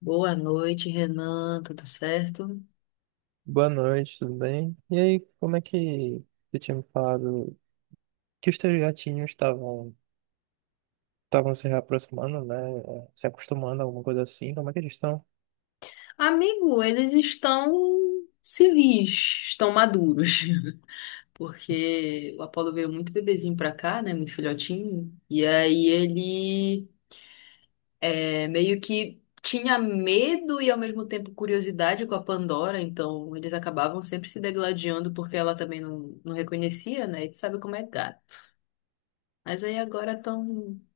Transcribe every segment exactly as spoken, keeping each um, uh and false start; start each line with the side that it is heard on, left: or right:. left: Boa noite, Renan. Tudo certo?
right: Boa noite, tudo bem? E aí, como é que você tinha me falado que os teus gatinhos estavam estavam se reaproximando, né? eh, Se acostumando a alguma coisa assim? Como é que eles estão?
left: Amigo, eles estão civis, estão maduros. Porque o Apolo veio muito bebezinho pra cá, né? Muito filhotinho. E aí ele é, meio que tinha medo e ao mesmo tempo curiosidade com a Pandora. Então eles acabavam sempre se degladiando porque ela também não, não reconhecia, né? E tu sabe como é gato. Mas aí agora estão tão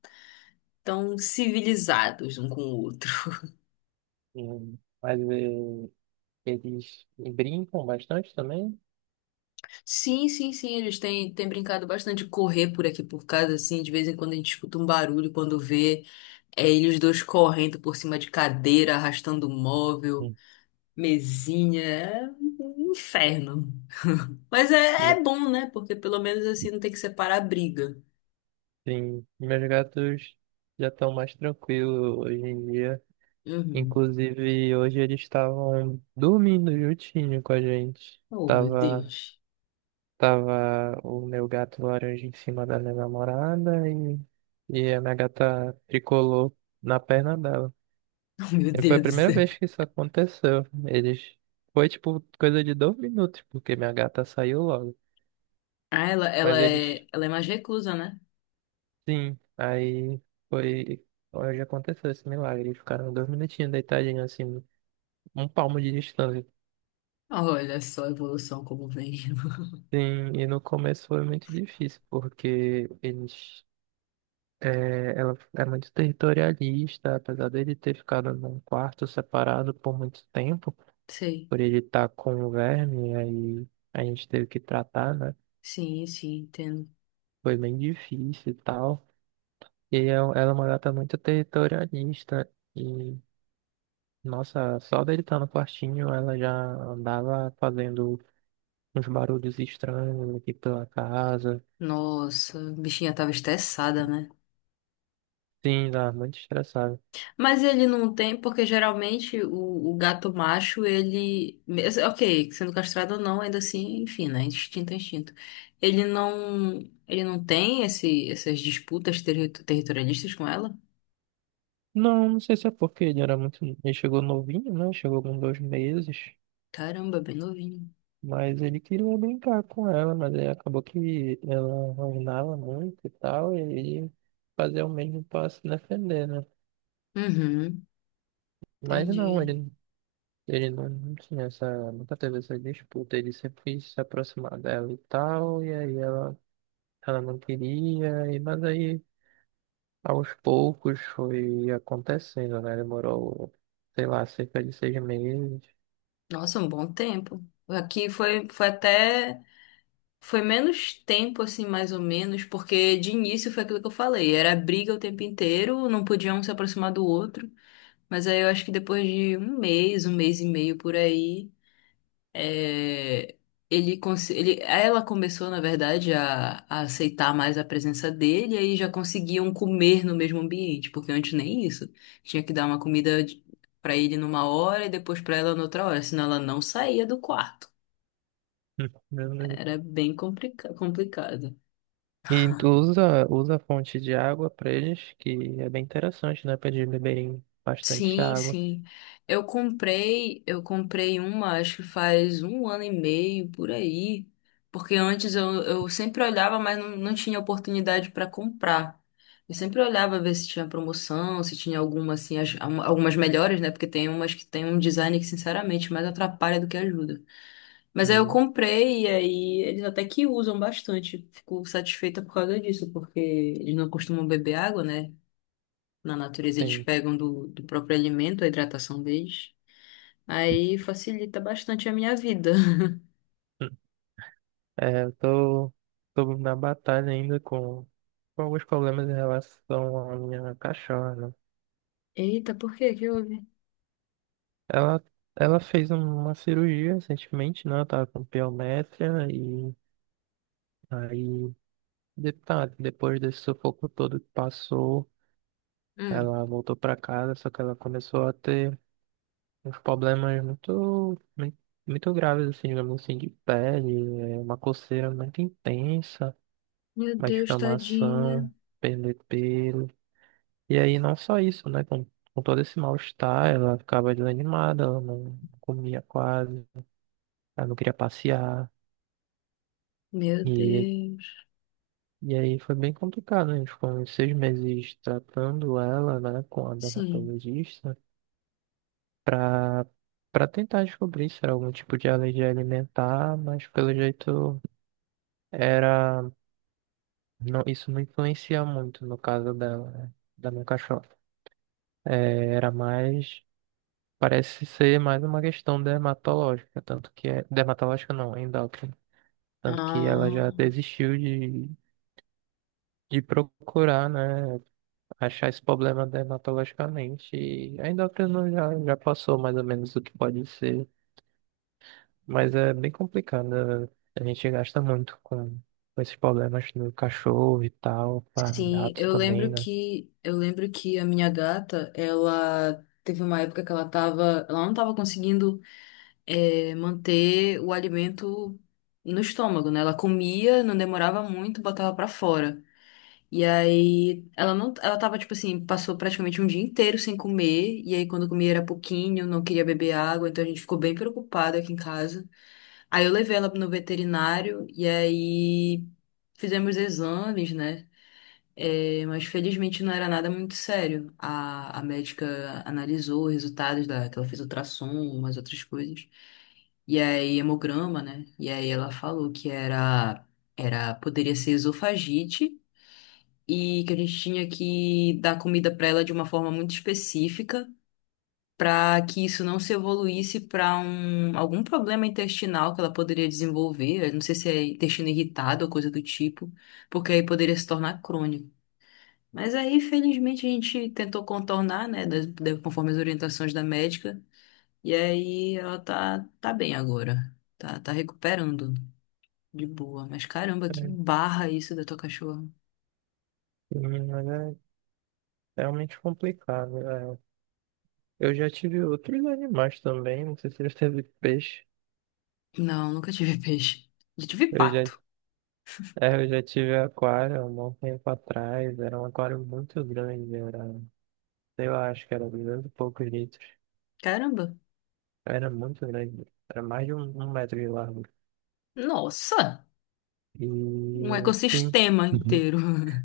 left: tão civilizados um com o outro.
right: Hum, Mas eh, eles brincam bastante também?
left: Sim, sim, sim, eles têm, têm brincado bastante de correr por aqui por casa, assim, de vez em quando a gente escuta um barulho, quando vê, é eles dois correndo por cima de cadeira, arrastando móvel,
right: Hum.
left: mesinha, é um inferno. Mas é,
right: Me-
left: é bom, né? Porque pelo menos assim não tem que separar a briga.
right: Sim, meus gatos já estão mais tranquilos hoje em dia.
left: Uhum.
right: Inclusive, hoje eles estavam dormindo juntinho com a gente.
left: Oh, meu
right: Tava
left: Deus.
right: Tava o meu gato laranja em cima da minha namorada e, e a minha gata tricolou na perna dela.
left: Oh, meu
right: E foi a
left: Deus do
right: primeira
left: céu.
right: vez que isso aconteceu. Eles. Foi tipo coisa de dois minutos, porque minha gata saiu logo.
left: Ah, ela,
right: Mas
left: ela
right: eles.
left: é, ela é mais reclusa, né?
right: Sim, aí foi. Hoje aconteceu esse milagre. Eles ficaram dois minutinhos deitadinhos assim, um palmo de distância.
left: Olha só a evolução como vem.
right: Sim, e no começo foi muito difícil, porque eles é, ela é muito territorialista, apesar dele ter ficado num quarto separado por muito tempo,
left: Sei.
right: por ele estar com o verme, aí a gente teve que tratar, né?
left: Sim, sim, entendo.
right: Foi bem difícil e tal. E é- um, ela é uma gata muito territorialista, e nossa, só dele estar no quartinho, ela já andava fazendo uns barulhos estranhos aqui pela casa.
left: Nossa, a bichinha tava estressada, né?
right: Sim, tá muito estressada.
left: Mas ele não tem, porque geralmente o, o gato macho, ele. mes- Ok, sendo castrado ou não, ainda assim, enfim, né? Instinto é instinto. Ele não. Ele não tem esse, essas disputas terri- territorialistas com ela?
right: Não, não sei se é porque ele era muito. Ele chegou novinho, né? Chegou com dois meses.
left: Caramba, bem novinho.
right: Mas ele queria brincar com ela, mas aí acabou que ela rosnava muito e tal, e ele fazia o mesmo para se defender, né?
left: Uhum,
right: Mas não,
left: entendi.
right: ele, ele não, não tinha essa, nunca teve essa disputa, ele sempre quis se aproximar dela e tal, e aí ela, ela não queria, e, mas aí aos poucos foi acontecendo, né? Demorou, sei lá, cerca de seis meses.
left: Nossa, um bom tempo. Aqui foi, foi até. Foi menos tempo, assim, mais ou menos, porque de início foi aquilo que eu falei, era briga o tempo inteiro, não podia um se aproximar do outro, mas aí eu acho que depois de um mês, um mês e meio por aí, é, ele, cons- ele, ela começou, na verdade, a, a aceitar mais a presença dele, e aí já conseguiam comer no mesmo ambiente, porque antes nem isso, tinha que dar uma comida de- pra ele numa hora e depois pra ela noutra hora, senão ela não saía do quarto. Era bem complica- complicado.
right: E tu usa, usa a fonte de água para eles, que é bem interessante, né? Para eles beberem bastante
left: Sim,
right: água.
left: sim. Eu comprei, eu comprei uma, acho que faz um ano e meio por aí, porque antes eu, eu sempre olhava, mas não, não tinha oportunidade para comprar. Eu sempre olhava ver se tinha promoção, se tinha alguma assim, as- al- algumas melhores, né? Porque tem umas que tem um design que, sinceramente, mais atrapalha do que ajuda. Mas aí eu
right: Hum.
left: comprei e aí eles até que usam bastante. Fico satisfeita por causa disso, porque eles não costumam beber água, né? Na natureza eles
right: Sim.
left: pegam do, do próprio alimento, a hidratação deles. Aí facilita bastante a minha vida.
right: Hum. É, eu tô, tô na batalha ainda com, com alguns problemas em relação à minha cachorra, né?
left: Eita, por que que houve?
right: Ela, ela fez uma cirurgia recentemente, né? Ela tava com piométria e aí, de- tá, depois desse sufoco todo que passou,
left: Hum.
right: ela voltou para casa, só que ela começou a ter uns problemas muito, muito, muito graves, assim, digamos assim, de pele, é, uma coceira muito intensa,
left: Meu
right: uma
left: Deus, tadinha.
right: descamação, perder pelo. E aí não só isso, né? Com, com todo esse mal-estar, ela ficava desanimada, ela não comia quase, ela não queria passear.
left: Meu
right: E,
left: Deus.
right: e aí foi bem complicado, né? A gente ficou uns seis meses tratando ela, né, com a
left: Sim.
right: dermatologista, pra, pra tentar descobrir se era algum tipo de alergia alimentar, mas pelo jeito. Era, não, isso não influencia muito no caso dela, né? Da minha cachorra. É, era mais, parece ser mais uma questão dermatológica, tanto que é, dermatológica não, endócrina. Tanto que ela já
left: Ah,
right: desistiu de, de procurar, né? Achar esse problema dermatologicamente. E a endócrina já, já passou mais ou menos o que pode ser, mas é bem complicado, né? A gente gasta muito com, com esses problemas no cachorro e tal, para
left: sim,
right: gatos
left: eu
right: também,
left: lembro
right: né?
left: que eu lembro que a minha gata, ela teve uma época que ela tava, ela não tava conseguindo eh, manter o alimento no estômago, né? Ela comia, não demorava muito, botava pra fora. E aí, ela não, ela tava, tipo assim, passou praticamente um dia inteiro sem comer, e aí quando comia era pouquinho, não queria beber água, então a gente ficou bem preocupada aqui em casa. Aí eu levei ela no veterinário, e aí fizemos exames, né? É, mas felizmente não era nada muito sério. A, a médica analisou os resultados da, que ela fez ultrassom, umas outras coisas. E aí, hemograma, né? E aí ela falou que era, era, poderia ser esofagite, e que a gente tinha que dar comida para ela de uma forma muito específica, para que isso não se evoluísse para um, algum problema intestinal que ela poderia desenvolver. Eu não sei se é intestino irritado ou coisa do tipo, porque aí poderia se tornar crônico. Mas aí, felizmente, a gente tentou contornar, né, da- da- conforme as orientações da médica, e aí ela tá, tá bem agora. Tá, tá recuperando de boa. Mas caramba, que barra isso da tua cachorra.
right: Sim, mas é realmente complicado. É. Eu já tive outros animais também, não sei se já teve peixe.
left: Não, nunca tive peixe. Já tive
right: Eu já,
left: pato.
right: é, eu já tive aquário há um bom tempo atrás, era um aquário muito grande, era, sei lá, acho que era duzentos e poucos litros.
left: Caramba.
right: Era muito grande, era mais de um, um metro de largo.
left: Nossa, um
right: E sim.
left: ecossistema
right: Uhum.
left: inteiro.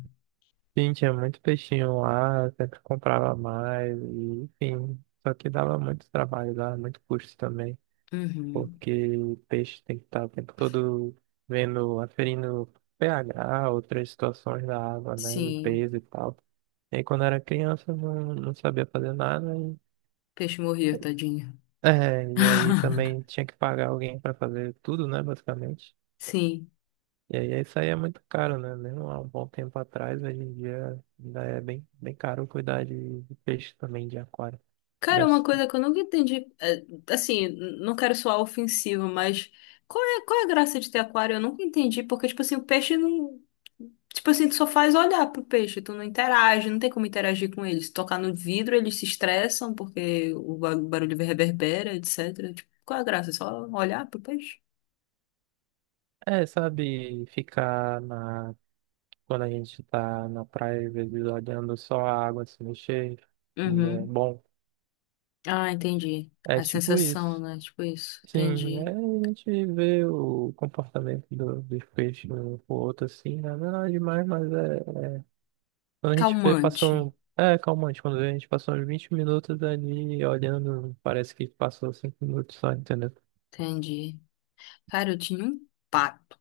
right: Sim, tinha muito peixinho lá, sempre comprava mais, e, enfim. Só que dava muito trabalho, dava muito custo também,
left: Uhum.
right: porque o peixe tem que estar o tempo todo vendo, aferindo pH, outras situações da água, né,
left: Sim,
right: limpeza e tal. E aí, quando era criança, não, não sabia fazer nada. E,
left: peixe morria, tadinho.
right: é, e aí também tinha que pagar alguém para fazer tudo, né, basicamente.
left: Sim.
right: E aí isso aí é muito caro, né? Mesmo há um bom tempo atrás, hoje em dia ainda é bem, bem caro cuidar de, de peixe também de aquário.
left: Cara,
right: Deve,
left: uma
right: s-
left: coisa que eu nunca entendi, é, assim, n- não quero soar ofensivo, mas qual é, qual é a graça de ter aquário? Eu nunca entendi, porque, tipo assim, o peixe não. Tipo assim, tu só faz olhar pro peixe, tu não interage, não tem como interagir com eles. Tocar no vidro, eles se estressam porque o ba- barulho reverbera, etecetera. Tipo, qual é a graça? Só olhar pro peixe?
right: é, sabe, ficar na quando a gente tá na praia, às vezes olhando só a água se mexer, e é
left: Uhum.
right: bom.
left: Ah, entendi.
right: É
left: A
right: tipo
left: sensação,
right: isso.
left: né? Tipo isso.
right: Sim, é,
left: Entendi.
right: a gente vê o comportamento do, dos peixes um pro outro assim, né? Não é nada demais, mas é. Quando a gente vê, passou.
left: Calmante.
right: um- É calmante, quando a gente passou uns vinte minutos ali olhando, parece que passou cinco minutos só, entendeu?
left: Entendi. Cara, eu tinha um pato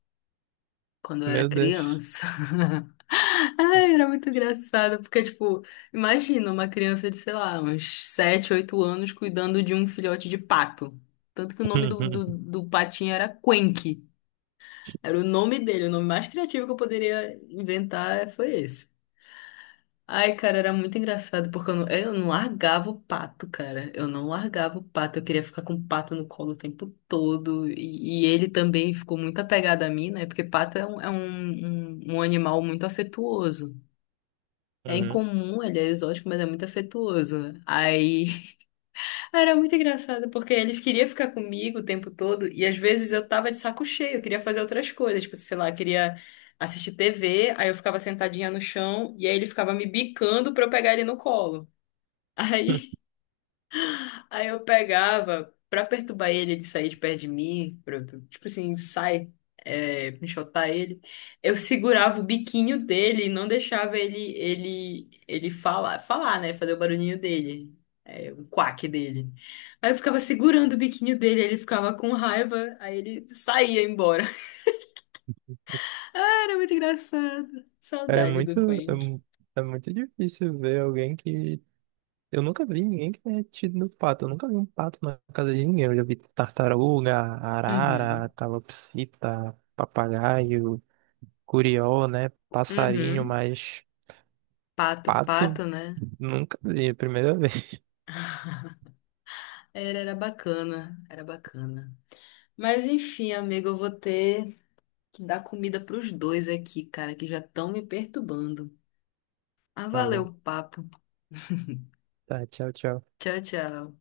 left: quando eu era
right: Meu Deus.
left: criança. Ai, era muito engraçado, porque, tipo, imagina uma criança de, sei lá, uns sete, oito anos cuidando de um filhote de pato. Tanto que o nome do, do, do patinho era Quenque. Era o nome dele, o nome mais criativo que eu poderia inventar foi esse. Ai, cara, era muito engraçado, porque eu não, eu não largava o pato, cara. Eu não largava o pato. Eu queria ficar com o pato no colo o tempo todo. E, e ele também ficou muito apegado a mim, né? Porque pato é um, é um, um, um animal muito afetuoso. É
right: Uhum.
left: incomum, ele é exótico, mas é muito afetuoso. Aí era muito engraçado, porque eles queriam ficar comigo o tempo todo, e às vezes eu tava de saco cheio, eu queria fazer outras coisas, tipo, sei lá, eu queria assistir tê vê, aí eu ficava sentadinha no chão, e aí ele ficava me bicando pra eu pegar ele no colo. Aí Aí eu pegava, pra perturbar ele, ele sair de perto de mim, pra, pra- tipo assim, sai, é, me chotar ele. Eu segurava o biquinho dele e não deixava ele, ele, ele falar, falar, né? Fazer o barulhinho dele, é, o quack dele. Aí eu ficava segurando o biquinho dele, ele ficava com raiva, aí ele saía embora. Ah, era muito engraçado.
right: É
left: Saudade do
right: muito, é,
left: Quenk.
right: mu- é muito difícil ver alguém que eu nunca vi ninguém que tenha tido no pato. Eu nunca vi um pato na casa de ninguém. Eu já vi tartaruga, arara,
left: Uhum,
right: calopsita, papagaio, curió, né? Passarinho,
left: uhum.
right: mas
left: Pato,
right: pato
left: pato, né?
right: nunca vi. É a primeira vez.
left: Era era bacana, era bacana. Mas enfim, amigo, eu vou ter que dar comida pros dois aqui, cara, que já estão me perturbando. Ah,
right: Tá
left: valeu
right: bom.
left: o papo.
right: Tá, tchau, tchau.
left: Tchau, tchau.